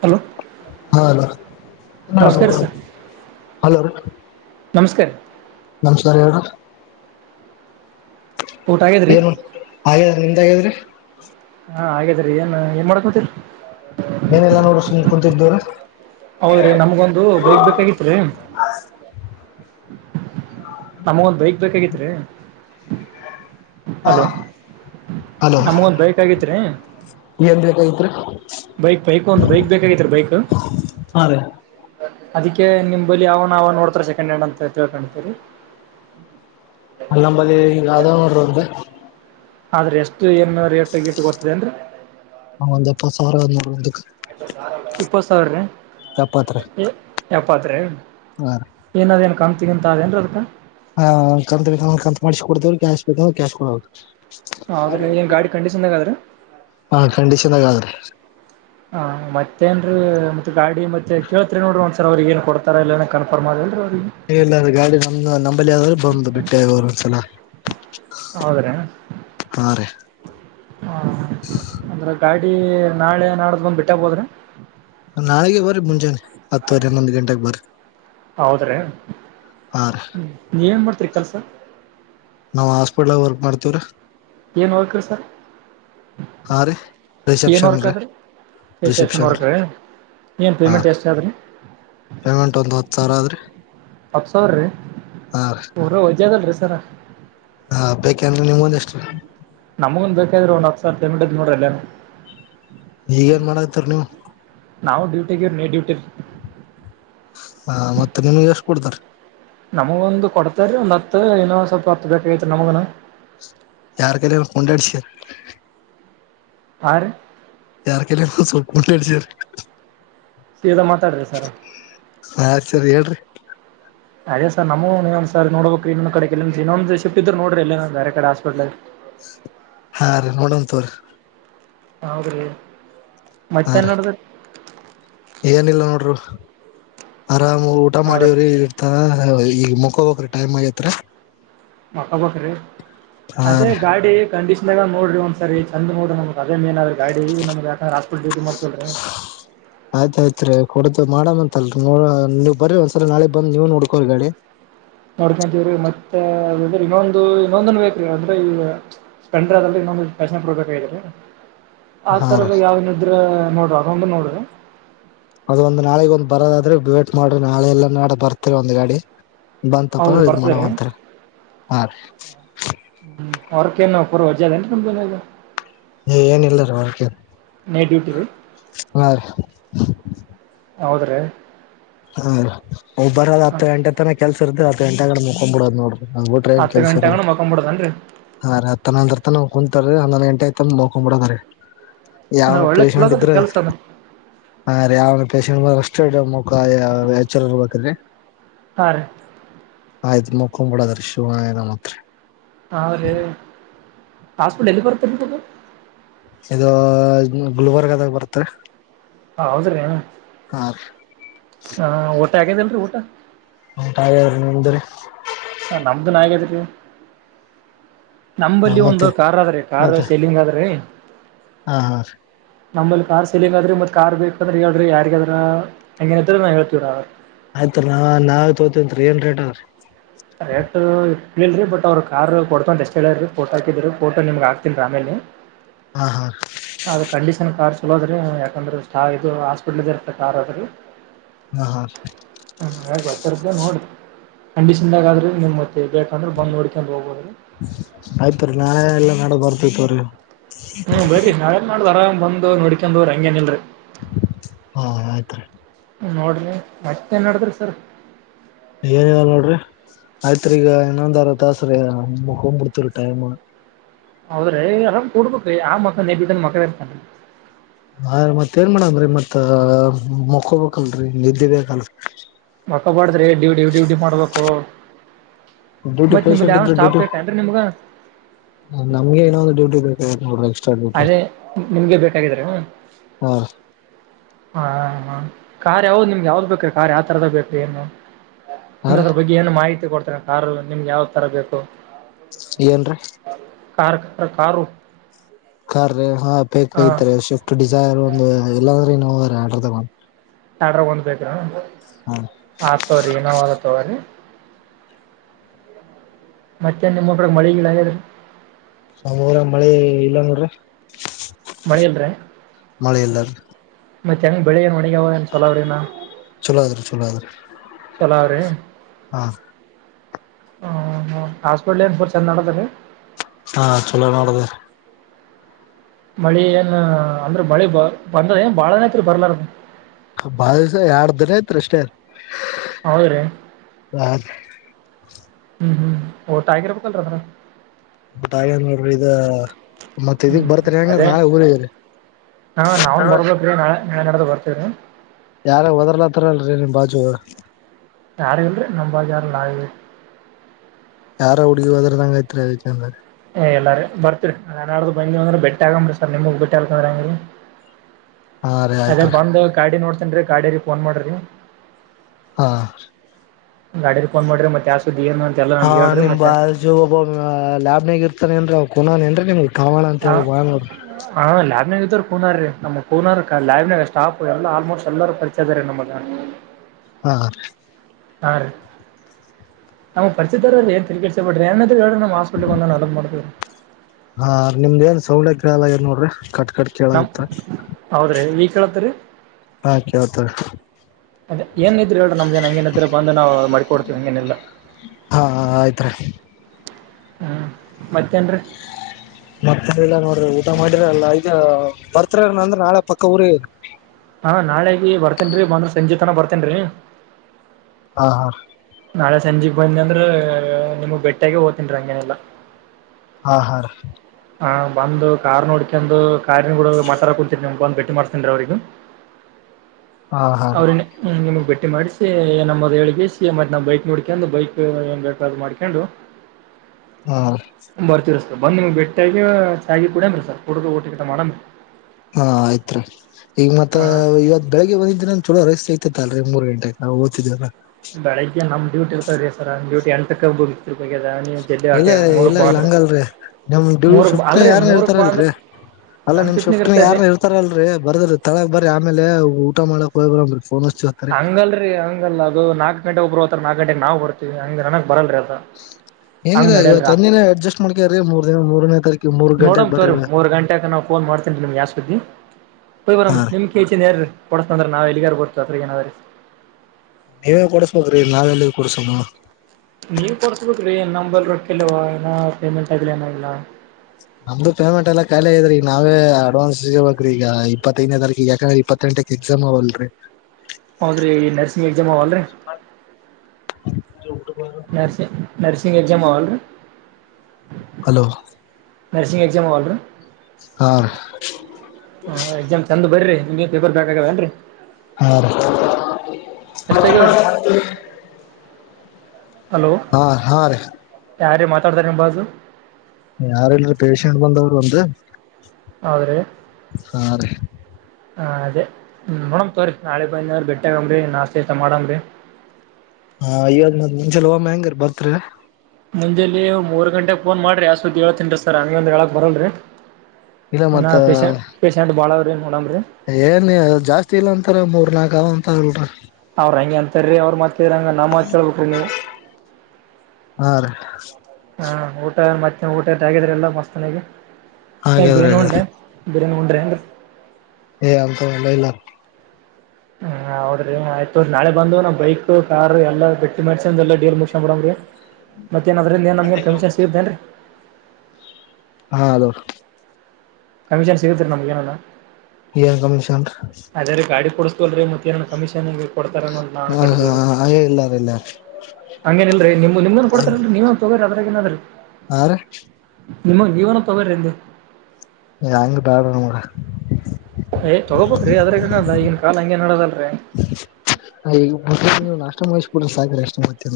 Hello ನಮಸ್ಕಾರ sir hello ನಮಸ್ಕಾರ ನಮಸ್ಕಾರ ಯಾರು ಊಟ ಆಗ್ಯದ್ರಿ ಏನು? ಆಗ್ಯದ್ ನಿಮ್ದ್ ಆಗ್ಯಾದ್ರೀ? ಹಾಂ ಆಗ್ಯಾದ್ರೀ ಏನ್ ಏನ್ ಮಾಡಾಕೋತೀರಿ? ಏನಿಲ್ಲಾ ನೋಡು ಸುಮ್ ಕುಂತಿದ್ದೋ ರೀ. ಹೌದ್ರೀ ನಮ್ಗೊಂದು ಬೈಕ್ ಬೇಕಾಗಿತ್ ರೀ. ನಮಗೊಂದ್ ಬೈಕ್ ಬೇಕಾಗಿತ್ರಿ. ಹ ಹಲೋ ಹಲೋ ನಮಗೊಂದ್ ಬೈಕ್ ಆಗಿತ್ರಿ ಏನ್ ಬೇಕಾಗಿತ್ ರೀ? ಬೈಕ್ ಬೈಕ್ ಒಂದು ಬೈಕ್ ಬೇಕಾಗಿತ್ ರೀ ಬೈಕು. ಹಾ ರೀ ಅದಿಕ್ಕೆ ನಿಮ್ ಬಲಿ ಯಾವನ ಅವ ನೋಡ್ತಾರ ಸೆಕೆಂಡ್ ಹ್ಯಾಂಡ್ ಅಂತ ತಿಳ್ಕೊಂಡಿತೆ ರೀ. ಅ ನಮ್ಮಲ್ಲಿ ಇಲ್ ಆದಾವ್ ನೋಡ್ರಿ [unintelligible] ಆದ್ರ ಎಷ್ಟು ಏನ್ ರೇಟ್ ಗೀಟು ಗೊತ್ತದೇನ್ರೀ? ಆ ಒಂದ್ ಎಪ್ಪತ್ ಸಾವ್ರ ಆದ್ ನೋಡು ಒಂದುಕ್ಕೆ. ಇಪ್ಪತ್ ಸಾವಿರ ರೀ ಎ ಎಪ್ಪತ್ ರೀ ಆ ಏನಾರ ಏನ್ ಕಂತ್ ಗಿಂತ್ ಆಗದೇನ್ರೀ ಅದುಕ ಹ ಕಂತ್ ಬೇಕಂದ್ರ ಕಂತ್ ಮಾಡಿಸ್ ಕೊಡ್ತೀವಿ ಕ್ಯಾಶ್ ಬೇಕಂದ್ರೆ ಕ್ಯಾಶ್ ಕೊಡಬೇಕ್. ಹೌದ್ ರೀ ಏನ್ ಗಾಡಿ ಕಂಡೀಷನ್ ಇದಾವ್ ರೀ? ಹಾಂ ಕಂಡೀಷನಾಗ್ ಆದ್ರೀ. ಹಾಂ ಮತ್ತೇನ್ರಿ ಮತ್ತೆ ಗಾಡಿ ಮತ್ತೆ ಕೇಳ್ತ್ರಿ ನೋಡ್ರಿ ಒಂದ್ಸರ ಅವ್ರಗ ಏನ್ ಕೊಡ್ತಾರ ಇಲ್ಲ ಕನ್ಫರ್ಮ್ ಆದ ಅಲ್ರಿ ಅವ್ರಿಗೆ. ಏ ಇಲ್ಲಾ ರೀ ಗಾಡಿ ನಮ್ದ ನಂಬಲ್ಲಿ ಯಾವ್ದಾರು ಬಂದ್ ಬಿಟ್ಟೆೋರು ಅವ್ರ್ ಒಂದ್ಸಲ. ಹೌದ್ರಾ? ಹಾಂ ರೀ. ಅಂದ್ರ ಗಾಡಿ ನಾಳೆ ನಾಡಿದ್ ಬಂದ್ ಬೇಟಿ ಆಗ್ಬೌದ್ ರೀ? ನಾಳೆಗೆ ಬರ್ರಿ ಮುಂಜಾನೆ ಹತ್ತುವರೆ ಹನ್ನೊಂದು ಗಂಟೆಗೆ ಬರ್ರಿ. ಹೌದ್ರೆ ಹಾ ರೀ ಹ್ಮ್ ನೀವ್ ಏನ್ ಮಾಡ್ತೀರೀ ಕೆಲ್ಸ? ನಾವು ಹಾಸ್ಪಿಟ್ಲಾಗ್ ವರ್ಕ್ ಮಾಡ್ತಿವ್ರೀ. ಏನ್ ವರ್ಕ್ ರೀ ಸರ್? ಹಾ ರೀ ಏನ್ ರಿಸೆಪ್ಷನ್ ವರ್ಕ್ ರೀ ಅದ್ರಿ? ಪ್ಲೇಸ್ಟೇಷನ್ ವರ್ಕ್ ರೀ. ಏನ್ ಹಾ ಪೇಮೆಂಟ್ ರೀ ಎಷ್ಟ್ ಆದ್ರಿ? ಪೇಮೆಂಟ್ ಒಂದ್ ಹತ್ ಸಾವಿರ ಅದ್ರಿ. ಹತ್ ಸಾವರ್ ರೀ ರೀ ಊರ ವಜ್ಯದಲ್ ರೀ ಸರ. ಹಾಂ ಬೇಕೆಂದ್ರೆ ನಿಮ್ ಗೊಂದ್ ಅಷ್ಟು ನಮಗೊಂದ್ ಬೇಕಾಗಿರ ಒಂದ್ ಹತ್ ಸಾವ್ರದ್ ಪೇಮೆಂಟ್ ಐತ್ ನೋಡ್ರಿ ಎಲ್ಲಾರು ಈಗ ಏನ್ ಮಾಡತರ್ ನೀವು? ನಾವು ಡ್ಯೂಟಿಗೆ ನೈಟ್ ಡ್ಯೂಟಿರ್ ಹಾ ಮತ್ತೆ ನೀಮಗ್ ಎಷ್ಟು ಕೊಡ್ತಾರ್? - ನಮಗೊಂದು ಕೊಡ್ತರಿ ಒಂದ ಹತ್ತು ಇನ್ನೂ ಒಂದ್ ಸ್ವಲ್ಪ ಹತ್ ಬೇಕಾಗೈತ್ ರಿ ನಮಗೂನು. ಯಾರ್ ಕೈಲಿ ಇವತ್ ಉಂಡಾಡ್ಸ್ಯ? ಹಾಂ ರೀ ಯಾರ್ ಕೈಲಿದ್ ಸ್ವಲ್ಪ್ ಮೊಟ್ಟೆ ಅಡ್ಸ್ ಯಾರ್ ರೀ. ಸೀದ ಮಾತಾಡ್ರಿ ಸರ. ಹಾಂ ಸರಿ ಹೇಳ್ರಿ. ಅದೇ ಸರ್ ನಮ್ಗೂನು ನೀವ್ ಸರಿ ನೋಡ್ಬೇಕ್ರೀ ಇನ್ನೊಂದ್ ಕಡಿಕೆ ಇನ್ನೊಂದು ಶಿಫ್ಟ್ ಇದ್ರೆ ನೋಡ್ರಿ ಅಲ್ಲೇನೋ ಬೇರೆ ಕಡೆ ಹಾಸ್ಪಿಟ್ಲಲ್ಲಿ. ಹಾ ರೀ ನೋಡಣ್ ತಗೋರಿ. ಹೌದ ರೀ ಹ ರ ಏನಿಲ್ಲ ನೋಡರು ಆರಾಮ ಊ ಊಟ ಹೌದ್ರಿ ಮಾಡವ್ರಿ ಇರ್ತ ಈಗ ಮುಕ ಬಕ್ ರೀ ಟೈಮ್ ಆತ್ರಿ. ಮಲ್ಕೋಬೇಕು ರೀ ಹಾ ಅದೇ ರೀ ಗಾಡಿ ಕಂಡಿಷನ್, ನೋಡ್ರಿ ಒಂದ ಸರಿ ಚಂದ ನೋ ನಮ ಅದೇ ಮೇನ್ ಆದ್ರ ಗಾಡಿ ನಮಗ ಹಸ್ಪಟ ಡ್ಯಟಿ ಮಾಡ [unintelligible] ಆಯ್ತ್ಯಯ್ತ್ ರೀ ಕೊಡು ಮಾಡ ಅಂತಲ್ರಿ ನೋ ನೀವು ಬ್ರಿ ಒಂದ್ಸಲ ನಾಳೆ ಬಂದ ನೀವ್ ನೋಡ್ಕೋರಿ ಗಾಡಿ. ನೋಡ್ಕೊಂತೀವ್ರೀ ಮತ್ತೆ ಅದಾದ್ರೆ ಇನ್ನೊಂದು ಇನ್ನೊಂದನ್ ಬೇಕ್ರಿ ಅದ್ರೆ ಈಗ. ಸ್ಪ್ಲೆಂಡರ್ ಅಲ್ಲಿ ಇನ್ನೊಂದು ಫ್ಯಾಷನ್ ಪ್ರೂ ಬೇಕಾಗೈತ್ರಿ. ಆ ಹಾ ರೀ ತರದ ಯಾವನದ್ರ ನೋಡ್ರೊಂದು ನೋಡ್ರಿ ಅದೊಂದ್ ನಾಳಗ್ ಒಂದ ಬರೋದಾದ್ರೆ ವೇಟ್ ಮಾಡಿ ನಾಳೆ ಎಲ್ಲ ನಾಡ ಬರ್ತರಿ ಒಂದ್ ಗಾಡಿ ಬಂತಪ್ಪ ಹೌದ್ರಿ ಇದು ಮಾಡವ ಬರ್ತದ್ರಿ ಅಂತಾರೆ ಹಾ ರೀ ಹ್ಮ ಅವ್ರಕೇನ ಪೂರ್ಜ ಅೇರಿ ನಮಗ ಏನಿಲ್ಲಾರ ಹೊರ್ಕ ನೈಟ್ ಡ್ಯೂಟಿ ರೀ ಹ ರ ಹೌದ್ರೆ ಹ ಒ ಬರದ ಹತ್ತು ಗಂಟೆ ತನಕ ಕೆಲ್ಸ ಇರ್್ರೆ ಹತ್ತು ಗಂೆಡೆ ಮುಕೊಂಡ್ ಬಿಡೋ್ ನೋಡು ಹಬಿಟ್ರೆ ಏನ್ ಹತ್ತು ಕೆಲ್ಸಾರಲ್ಲ ಗಂಟೆಗನ ಮಕೊಂಬಿಡದನ್ರಿ ಹ ಹನಂದರ್ತನ ಕುಂತಾರೆ ಹತ್ತನೊಂದು ಗಂಟೆ ಆಯ್ತ ಮಕ್ಕ ಬಿಡಾದ್ರಿ ಯಾವ ಅಂದ್ರ ಒಳ್ಳೆ ಚಲೋ ಪೇಶಂಟ್ ಅದಲ್ರಿ ಇದ್ರೆ ಕೆಲ್ಸ ಅದ ಹ್ರೀ ಯಾವ ಪೇಶೆಂಟ್ ಅಷ್ಟ ಮುಖ ಎಚ್ಚರ ಇರ್ಬೇಕ್ರೀ ಹಾ ರ ಆಯ್ ಮುಕು್ ಬಿಡ ಅದ್ರ ಶಿವನತ್ರರಿ ಹ್ರೀ ಹಾಸ್ಪಿಟ್ಲ್ ಎಲ್ಲಿ ಬರ್ತರಿ ತಗ ಇದು ಗುಲ್ಬರ್ಗದಾಗ ಬರ್ತರಿ ಹೌದ್ರಿಏ ರೀ ಹ ಊಟ ಹಾಗಿದ್ದಲ್ರಿ ಊಟ ಊಟ ಆಗೈತ್ರಿ ನಿಮ್ಮದ್ರಿ ಹ ನಮ್ದುನ್ಗಾದೀ ಹಾ ನಂಬಲ್ಲಿ ಒಂದು ಮತ್ತೆ ಕಾರ್ ಆದ್ರಿ ಕಾರ್ ಮತ್ತೆ ಸೇಲಿಂಗ್ ಆದ್ರಿ ಹಾ ಹ ರ ನಮ್ಮಲ್ಲಿ ಕಾರ್ ಸೇಲಿಂಗ್ ಆದ್ರಿ ಮತ್ ಕಾರ್ ಬೇಕ ಅಂದ್ರೆ ಹೇಳ್ರಿ ಯಾರ್ಗದ್ರ ಹೆಂಗನ ನಾ ಹೇತತಿವ ಆಯ್ತ್ು ನಾ ನಾವ್ ತೋತನ್ ರೀ ಏನ್ ರೇಟ್ ಅವ್ರೀ ಸಟ್ ಇ ಇಲ್ರಿ ಬಟ್ ಅವ್ರು ಕಾರ್ ಕೊಡ್ತಂತ ಎಷ್ಟ ಹೇಳ ಫೋಟೋ ಹಾಕಿದ್ ೋ ನಿಮ್ಗೆ ಹಾಕ್ತನಿ ರ ಆಮೇಲಿ [unintelligible] ಹಾ ಹಾ ಅದ ಕಂಡೀಷನ್ ಕಾರ್ ಚಲೋದ್ರಿ ಯಾಕಂದ್ರೆ ಇದು ಹಾಸ್ಪಿಟ್ಲ್ದ ಇರತ್ತೆ ಕಾರ್ ಅದ್ರೀ ಹ ಹ ಹ ಹ ಗೊತ್ತಿರುತ್ತೆ ನೋಡ್ರಿ ಕಂಡೀಶನ್ ಚಿಂದಾಗಾದ್ರೆ ನಿಮ್ಮ ಮತ್ತೆ ಬೇಕಂದ್ರೆ ಬಂದು ನಡ್ಕೊಂಡು ಹೋಗಬೋ್ರ ಆಯ್ತ ರೀ ನಾಳೆ ಇಲ್ಲ ನಾಡ್ ಬರ್ತಿತ್ವ್ರೀ ಬರ್ರಿ ನಾಳೆನ್ ಮಾಡ್ ಆರಾಮ್ ಬಂದ್ ನೋಡಕೊಂಡವ್ರ ಹಂಗೇನ ಇಲ್ರರಿ ಹಾ ಆಯ್ತ್ರಿ ನೋಡ್ರಿ ಮತ್ತೇಏನ್ ಮಾಡಡತ್ರಿ ಸರ್ ಏನಿವ ನೋಡ್ರಿ ಆಯ್ತ್ರಿ ಈಗ ಇನ್ನೊಂದರ ತಾಸ್ರಿ ಹೋಗ್ ಮಕ್ಕೋ ಬಿಡ್ತರಿ ಟೈಮ್ ಹೌದ್ರೆ ಅರಾಮ್ ಕೊಡ್ಬೇಕ್ರಿ ಆ ಮಕ್ಕಳ [unintelligible] ಇರ್ತಾನ. ಹಾ ಮತ್ತ್ ಏನ್ ಮಾಡಾನ್ ರಿ ಮತ್ ಮಕ್ಕೋಬೇಕಲ್ರಿ ನಿದ್ದೆ ಬೇಕಲ. ಮಕ್ಕಬಡ್ರಿ ಡ್ಯೂಡಿ ಡ್ಯೂಡಿ ಮಾಡ್ಬೇಕು. ಡ್ಯೂಟಿ ಮತ್ತ್ ನಿಮ್ಲ್ ಪೇಶಷೆಂಟ್ ಯಾವ ಇದ್ರೆ ಸ್ಟಾಪ್ ಡ್ಯೂಟಿ ಬೇಕೆನ್ರಿ ನಿಮ್ಗ. ನಮ್ಗೆ ಏನ ಒಂದು ಡ್ಯೂಟಿ ಬೇಕ [unintelligible] ಅದೇ ನಿಮ್ಗೆ ಬೇಕಾಗಿದ್ರ ಏನು. ಹಾ ಹಾ ಕಾರ್ ಯಾವ್ದು ನಿಮ್ದಗೆ ಯಾವ್ದು ಬೇಕ್ರೀ ಕಾರ್ ಯಾವ ತರದ ಬೇಕ್ರಿ ಹಾ ಏನುಂದ ರೀ ಬಗ್ಗೆ. ಏನು ಮಾಹಿತಿ ಕೊಡ್ತೇನೆ ಕಾರು ನಿಮ್ಗೆ ಯಾವ ತರ ಬೇಕು. ಏನ್ರೀ ಕಾರ ಕಾರ ಕಾರು. ಕಾರ್ ರಿ ಹಾ ಹಾ ಬೇಕೈತ್ ರ ಸ್ವಿಫ್ಟ್ ಡಿಸೈರ್ ಒಂದು ಎಲ್ಲಾಂದ್ರೆೋರ [unintelligible] ಎರಡ್ರಗೊಂದು. ಎಲ್ಡ್ರಗ್ ಒಂದ್ ಬೇಕಾ. ಹಾ ಆ ತಗ್ರರಿ ಇನೋವಾದ ತಗೋರಿ. [inaudible] ಮತ್ತೆ ನಿಮ್ಮೊಕ್ಕಳ ಮಳೆ ಗಿಳೇ [unintelligible] ನಮ್ ಊರಗೆ ಮಳೆ ಇಲ್ಲ ನೋಡ್ರಿ. ಮಳೆ ಇಲ್ಲ ರಾ. ಮಳೆೆಯಲ್ಲಾರೀ. ಮತ್ ಹೆಂಗ ಬೆಳಿ ಎನ್ ಒಣಗಾವ ಏನ್ ಚಲೋ ಅವ್ರಾ. ಚಲೋ ಆದ್ರೆ ಚಲೋ ಆದ್ರೆ ಅವ್ರಿ ಹಾ. ಹ್ಮ್ ಹಾಸ್ಪಟ್ಲಿ [unintelligible] [unintelligible] [unintelligible] ಹಾ ಚಲೋ ನೋಡ್ದೆ. ಮಳೆ ಏನ್ ಅಂದ್ರೆ ಮಳೆ ಬಂದ್ ಬಂದದ ಏನ್ ಬಾಳನತ್ರಿ ಬರ್ಲಾರ್ ಬಹಳ ದಿವಸ್ ಎರಡ್ ಆಯ್ತು ರಿ ಅಷ್ಟೇ. ಹೌದ್ರೀ ಹ್ಮ್ ಹ್ಮ್ ಊಟ ಆಗಿರ್ಬೇಕಲ್ರ ಅದ್ರ. ಬಟ್ ಹಾಗ ಏನ್ ನೋಡ್ರಿ ಇದ ಮತ್ ಹ್ಮ್ ಇದಕ್ ಬರ್ತರಿ [unintelligible] ಅದೇ ನಾಳೆ ಊರಿ ಗೆ. ಹಾ ನಾವು ಬರಬೇಕು. [unintelligible] ಬರ್ತಿವ್ ರಿ. ಯಾರ ವಾದರ್ಲಾತ್ತಾರಲ್ರರಿ ನಿಮ್ಮ ಬಾಜು. ಯಾರ ಇಲ್ರಿ ನಮ್ಮ ಬಾಜು ಯಾರ ಹುಡುಗಿ ವಾದ್ರೂದ್ದಂಗ ಐತ್ರಿ ಅದಿಕ್ಕೆ ಅಂದೆ. ಹೆ ಎಲ್ಲಾರ ಬರ್ತ್ರಿ ನನಡ್ದ ಬಂದೀವ ಅ್ರ ಬಿಟ್ಟ ಆಗಂಬ್ರಿ ಸರ್ ನಿಮಗ್ ಬಿಟ್ಟಿ ಅಲ್ಕಂದ್ರಿ ಅಂಗೀ. ಹಾ ರೀ ಅದೇ ಆಯ್ತ್ರಿ ಬಂದ್ ಗಾಡಿ ನೋಡ್ತೇನ್ರಿ ಗಾಡ ಫೋನ್ ಮಾಡ್ರಿ. ಹಾ ಗಾಡಿ ಫೋನ್ ಮಾಡ್ರರಿ ಮತ್ತೆ ಆ ಸುದ ಏನ್ ಹಾ ನಿಮ್ಮ ಬಾಜು ಒಬ್ಬಲ್ಯಾಬ್ನಾಗ ಇರ್ತಾನೇಏನ್ರ ಅವನು ಕುನಾನೇನ್ರೀ ನಿಮ್ಗೆ. ಕಾವಳ ಅಂತಾ ಹ ಹೇಳಿ ಬಾಳ [unintelligible] ಹಾ ಲ್ಯಾಬ್ನಾಗ ಇದ್ ಕೂನ ರೀ ನಮ್ಎ ಕೂನಾರ್ ಲ್ಯಬ್ನಾಗ ಸ್ಟಾಫ್ ಎಲ್ಲಾ ಆಲ್ಮೋಸ್ಟ್ ಎಲ್ಲರೂ ಪರಿ [unintelligible] ಹಾ ಹಾ ರೀ ನಮ್ಮ ಪರಿಚರಲ್ಲಿ ಏನ್ ತೇಲಿ ಕೆಡುಸ್ಕ ಬಿಡ್ರೀ ಏನರ ಇದ್ರೆ ಹೇಳ ನಮ್ಮ ಹಸ್ಪಟ್ಲ್ ಬಂದು [unintelligible] ಅದ ಮಾಡಿ. ಹಾ ನಿಮ್ದ್ ಏನ್ ಸೌಳ್ಳ್ಯ ಗ್ಯ ಅ ಏ ನೋಡ್ರಿ ಕಟ್ ಕಟ್ ನಮ್ ಕೆೇಳಗತ್ತ ಹೌದ್ರಿ ಈಗ ಕೇಳತ್ರಿ ಹಾ ಕೇಳ್ತದ. ಅದೇ ಏನ್ನಿದ್ರ ಹೇಳ್ರ ನಮ್ದನ್ ಹಂಗೇನ ಇದ್ರ ಬಂದು ನಾವು ಮಾಡಿ ಕೊಡ್ತೀವಿ ಹಂಗೆನಿಲ್ಲ. ಹಾ ಹಾ ಆಯ್ತ್ರಿ. ಹ್ಮ್ ಮತ್ತೇನ್ರಿ. ಮತ್ತ ಎನಿಲ್ಲಾ ನೋಡ್ರಿ ಊಟ ಮಾಡಿರಲ್ಲ ಈಗ ಬರ್ತ್ ಅಲ್ಲ ನಾಳೆ ಪಕ್ಕ ಊರಿಗಿ. ಹಾ ನಾಳೆಗಿ ಬರ್ತೇನ ರಿ ಬಂದ ಸಂಜೆತನ ಬರ್ತೇನ್ರೀ. ಹಾ ಹಾ. ನಾಳೆ ಸಂಜಿಗ್ ಬಂದನೀ ಅಂದ್ರ ನಿಮೂಗ ಬೆಟ್ಟಗ್ಗೆ ಹೋಗ್ತೀನ್ ರಿ ಹ್ಯಾಂಗೆನ್ ಇಲ್ಲ. ಹಾ ಹ ರಿ. ಹಾ ಬಂದು ಕಾರ್ ನೋಡ್ಕಂದು ಕಾರಿನ ಗೂಡನಾ ಮಾತಾಡ ಕತೀನ ನಿಮ್ ಬಂದು್ ಭೇಟಿ ಮಾಡಸತೀನಿ ಅವ್ರಗ. ಹಾ ಹಾ ರೀ ಅವರಿಗ. ಹ್ಮ ನಿಮಗ್ ಭೇಟಿ ಮಾಡಸಿ ಏನಮ್ಮದ ಏಳಗೇಸಿ ಮತ್ತ ನಾವ್ ಬೈಕ್ ನೋಡ್ಕಕೆಂದು ಬೈಕ್ ಏನ್ ರೇಟ್ ಅದ್ ಮಾಡ್ಕೊಂಡು. [inaudible] ಹಾ. ಬರ್ತೀವ ಸರ್ ಬಂದ್ ನಿಮ್ಗ ಬೆಟ್ಟಿಯಾಗಿ ಚಾಗಿಗಿವ್ ಕುಡಿಯಮ ಸರ್ ಕುಡ್ದ ಊಟ ಗೀಟ ಮಾಡಮ. ಹಾ ಆಯ್ತ್ರಿ ಈಗ ಮತ್ ಇವತ್. ಬೆಳಿಗ್ಗೆ ಹೋಗಿದಂದ್ರ ಚಲೋ ರೈಸ್ ಸಿಗತಿತ್ತ ಅಲ್ರೀ ಮೂರು ಗಂಟೆಕ ಅವಾಗ ಹೋತಿದಲ್ವ. ಬೆಳಗ್ಗೆ ನಮ್ ಡ್ಯೂಟಿ ಇರ್ತಾದ್ ರಿ ಸರ್ ಡ್ಯೂಟಿ ಎಂಟಕ್ಕ [unintelligible] ಇಲ್ಲ ಇಲ್ಲ ಇಲ್ಲ ಹಂಗಲ್ರಿ ನಿಮ್ ಮೂರಕ್ ಸುತ್ತ ಅಲ್ರಿ ಯಾರ ಮೂರಕ್ ಬಾ ಅಂದ್ರ ಇರತರಲ್ರರಿ. ಅಲ್ಲ ನಮ್ ನಿಮ್ ಶಿಫ್ಟ್ನಾಗ ಶಿಫ್ಟ್ ಯಾರ ಇರ್ತಾರ್ರಿ [unintelligible] ಇರಾತಾರಲ್ರಿ ಬರದರ ತಳಗ್ ಬರಿ ಆಮೇಲೆ ಊಟ ಮಾಡಕ್ ಹೋಗಿ ಬರಮ ಫೋನ್ ಅಚ್ಚಿ. ಹಂಗಲ್ರರಿ ಹಂಗ್ ಅಲ್ಲ ಅದು ನಾಲ್ಕ ಗಂಟೆ ಒಬ್ರು ಹೋತಾರ್ ನಾಲ್ಕ್ ಗಂಟೆಗ್ ನಾವು ಬರ್ತಿವಿ ಅಂಗ ಅನ್ನಕ ಬರಲ್ರರಿ ಅದು. ಏನಿಲ್ಲ ಇವತ್ತು ಒಂದಿನ ಅಡ್ಜಸ್ಟ್ ಮಾಡ್ಕರಿ ಮೂರ್ ದಿನ ಮೂರನೇ ತಾರಿಕ್. ನೋಡಮ್ ತೋರಿ ಮೂರ್ ಗಂಟೆಕ ನಾವು ಪೊನ್ ಮಾಡ್ತೇನರೀ ನಿಮಗೆ ಯಾವ ಸುದ್ದಿ ಹೋಗಿ ಹಾ ರೀ ಬರಾಮರಿ. ಕೈಚಲ್ಯರಿ ಕೊಡಸ್ತಾನ ಅಂದ್ರ ನಾವ ಏಲೀ ಗಾರ ಬರ್ತೀವಿ ಅದರಾಗ ಏನ ಅದ ರಿ. ನೀವೇ ಕೊಡ್ಸಬೇಕ್ರೀ ನಾವೆಲ್ಲಿ ಕೊಡ್ಸೋಮ. ನೀವು ಕೊಡಿಸಬೇಕ್ರಿ ನಂಬಲೀ ರೊಕ್ಕ ಎಲ್ಲಿ ಅವ ಇನ ಪೇಮೆಂಟ್ ಆಗಿಲ ಏನೀಲ್ಲ ನಮ್ದು ಪೇಮೆಂಟ್ ಎಲ್ಲ ಕಾಲಿ ಆಗ್ಯಾದರಿ ನಾವೇ ಅಡ್ವಾನ್ಸ್ ಸಿಗಬೇಕ್ರ ಈಗ ಇಪ್ಪತ್ತೈದನೇ ತಾರೀಕಿಗ್ಗೆ ಯಾಕಂದ್ರ ಇಪ್ಪತ್ ಎಂಟಕ. ಎಕ್ಸಮಾವಲ್ರಿ. ಹೌದ್ ರಿ ನರ್ಸಿಂಗ್ ಎಕ್ಸಾಮ್ ಅವನರಿ. ನರ್ಸಿಂಗ್ ನರ್ಸಿಂಗ್ ಎಕ್ಜಾಮ್ ಅವಲ್ರಿ. ಹಲೋ. ನರ್ಸಿಂಗ್ ಎಕ್ಸಾಮ್ ಅವಲ್ರಿ. ಹಾ. ಎಕ್ಸಾಮ್ ಚಂದ ಬರಿ ನಿಮವು ಪೇಪರ್ ಬ್ಯಾಕಗವೆನ್ರಿ. ಹಾ ರೀ ಎಷ್ಟ ಆಗ್ಯಾವ್ರಿ [inaudible] ಹಲೋ. ಹಾ ಹಾ ರೀ. ಯಾರಿ ಮಾತಾಡ್ತಾರ ನಿಮ್ ಬಾಜು. ಯಾರಿಲ್ಲಾ ಪೇಸಂಟ ಬಂದವ್ರು ಒಂದ. ಆದ್ರೆ. ರೀ ಹಾ ಅದೇ ನೋಡಮ್ ತೋರಿ ನಾಳೆ ಬಂದೇ ಅಂದ್ರ ಬೆಟ್ಟಿಗ್ಮರಿ ನಷ್ಟ ಗಿಟ ಮಾಡಮ ರೀ. ಹಾ ಇವಾಗ ಮ್ ಮುಂಜೆಲ್ ಹೋಗಂ ಹೆಂಗಾ ಬರ್ತ್ರಿ. ಮುಂಜೆಲೀ ಮೂರು ಗಂಟೆಗೆ ಫೋನ್ ಮಾಡ್ರಿ ಯಾ ಸುದ್ದಿ ಹೇಳತಿನ್ರಿ ಸರ ಆಂಗ ಅಂದ್ರ ಹೆಲಕ್ ಬರಲ್ರರಿ. ಇಲ್ಲ ಇನ ಮತ್ತ ಪೇಸೆಂಟ್ ಪೇಸೆಂಟ್ ಬಾಳ ಅವ್ರಿ ನೋಡಮರಿ. ಏನ್ ಜಾಸ್ತಿ ಇಲ್ಲಾ ಅಂತಾರ ಮೂರ್ ನಾಲ್ಕ ಅವ ಅಂತಾರ್ ಅಲ್ರೀ. ಅವ್ರ ಹಂಗೆ ಅಂತಾರೀ ಅವ್ರ ಮಾತ ಕೇಳಿರ್ ಹೆಂಗ ನಮ್ ಮಾತ್ ಕೇಳ್ಬೇಕ್ರಿ ನೀವು. ಹಾ ರೀ. ಹಾ ಊಟ ಮತ್ತೆ ಊಟ ಅಟ್ ಆಗ್ಯದ್ರೆಲ್ಲಾ ಮಸ್ತನಾಗ್ ಯಾಕ್ ಹಾಗಾದ್ರಿ ಬೇಗನ್ ಉಂಡೆ? ಹಾಗಾದ್ರಿ ಬಿರಿಯಾನಿ ಉಂಡ್ರೆನ್ರಿ. ಎ ಹಂತವೆಲ್ಲಾ ಇಲ್ಲಾ. ಹ್ಮ ಹೌದ್ರಿ ಆಯ್ತೋರಿ ನಾಳೆ ಬಂದು ನಾ ಬೈಕ್ ಕಾರು ಎಲ್ಲ ಗಟ್ಟಿ ಮಾಡ್ಸಂದ ಎಲ್ಲಾ ಡೀಲ್ ಮುಗ್ಸ್ಕಂಡ್ ಬರಮ್ರಿ. ಮತ್ತೆ ಎನ್ ಅದ್ರಲ್ ಎನ್ ನಮಗ್ ಎನ್ ಕಮಿಷನ ಸಿಗತೇನ್ರಿ. ಹಾ ಅದು. ಕಮೀಷನ್ ಸಿಗತ್ರಿ ನಮಗ್ ಎನ್ ಅರಾ?. ಎನ್ ಕಮಿಷನ್ರಿ? ಅದೇರಿ ಗಾಡಿ ಕೊಡಸ್ತೀವ್ ಅಲ್ರೀ ಮತ್ತ ಏನನ ಕಮಿಷನ್ ಕೊಡ್ತಾರ ಏನೋ ಅಂತ್ ನಾವ್ ಅಂಕಂಡಿದ್ವಿರಿ ಇಲ್ಲ ರೀ ಇಲ್ಲ ಹಂಗೇನಿಲ್ರೀ ನಿಮ ನಿಮ್ಗನ್ ಕೊಡ್ತಾರಲ್ರಿ ನೀವ ತೊಗೊರಿ ಅದ್ರಾಗ್ ಏನ್ ಅದರಿ? ಆರಿ. ನಿಮ್ಮ ನೀವುನೂ ತೊಗೊರಿ ಅಂದ್ಯಾ. ಏ ಹಂಗ್ ಬ್ಯಾಡ್ರಿ ನಮಗ್. ಏ ತಗೋಬೇಕ್ರಿ ಅದ್ರಾಗ್ ಏನ್ ಅದಾ ಈಗಿನ ಕಾಲ ಹಂಗೆ ನಡದದ ಅಲ್ರೀ. ಈಗ [unintelligible] ನಾಸ್ಟಾ ಮುಗಿಸ್ ಕೊಡ್ರಿ ಸಾಕ್ರಿ ಅಷ್ಟ.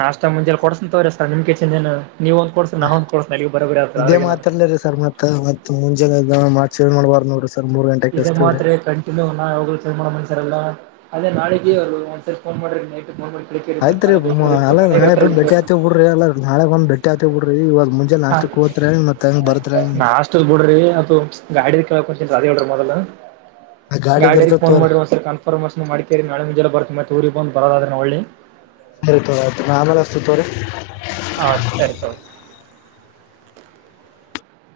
ನಾಷ್ಟ ಮುಂಜಲಿ ಕೋಡ್ಸ್ತೇನ್ ತೋಗೋರಿ ಸರ್ ನಿಮ್ ಕೇಶಿಂದ ಏನ್ ನೀವ್ ಒಂದ್ ಕೊಡ್ಸರಿ ನಾ ಒಂದ್ ಕೊಡ್ಸತೇನ ಅಲ್ಲಿಗ ಬರಾಬರಿ ಆಯ್ತುದ್ [unintelligible] ಸರ್ ಮತ್ತ ಮತ್ತ ಮುಂಜಾನೆ ಎದ್ದ ಮಾತ್ ಚೇಂಜ್ ಮಾಡಬಾರ್ದ ನೋಡ್ರಿ ಸರ್ ಮೂರ್ ಗಂಟೆ ಇದೇ ಮಾತ್ರಿ ಕ ಇದು ನಾ ಯಾವಾಗ್ಲೂ ಚೇಂಜ್ ಮಾಡೋ ಮನಶ್ಯಾರ್ ಅಲ್ಲಾ ಅದೇ ನಾಳಿಗಿ ಒಂದ್ ಸರ್ತಿ ಪೋನ್ ಮಾಡ್ರಿ ನೈಟ್ ಕೇಳ್ಕೇರಿ ಮತ್ ಆಯ್ತ್ರಿ ನಾಳೆ ಮ ಬೇಕಂದ್ರೆ ಅಲಾ ಮನೆಗೆ ನಾಳೆ ಇರ್ತಾರಲ್ಲ ಬಂದ ಬೆಟ್ಟಿ ಕೇಳಿ ಆಯ್ತೆವ್ ಬಿಡ್ರಿ ಎಲ್ಲ ನಾಳಿಗ್ ಬಂದ್ ಬೆಟ್ಟಿ ಆಯ್ತಿವಿ ಬಿಡ್ರಿ ಇವಾಗ ಮುಂಜೆ ನಾಷ್ಟಕ್ ಹೊತ್ರ್ಯಾ ಹೆಂಗ್ ಬರ್ತರ್ಯಾ ಮತ್ತೆಂಗ ಷ್ಟ ಬಿಡ್ರಿ ಅದು ಗಾಡಿದ್ ಕೆಳಕತ್ತಿನಿ ಅದು ಹೇಳ್ರಿ ಮೊದಲ್. ಗಾಡಿದ ಗಾಡ್ಯರಿಗ ಇರ್ತತ್ ಫೋನ್ ತೋರಿ ಮಾಡ್ರಿ ಒಂದ್ ಸರಿ ಕನ್ಫರ್ಮೇಶನ್ ಮಾಡಕೇರಿ ನಾಳೆ ಮುಂಜನಿ ಬರ್ತ ಮತ್ತ ಊರಿಗ ಬಂದ್ ಬರದ ಆದ್ರ ಹೋಳ್ಳಿ ಸರಿ ತೋರಿ ಆಯ್ತ್ ನಾ ಆಮೇಲ್ ಹಚ್ಚ್ತಿನಿ ತೋರಿ. ಹಾ ಸರಿ ತೋರಿ.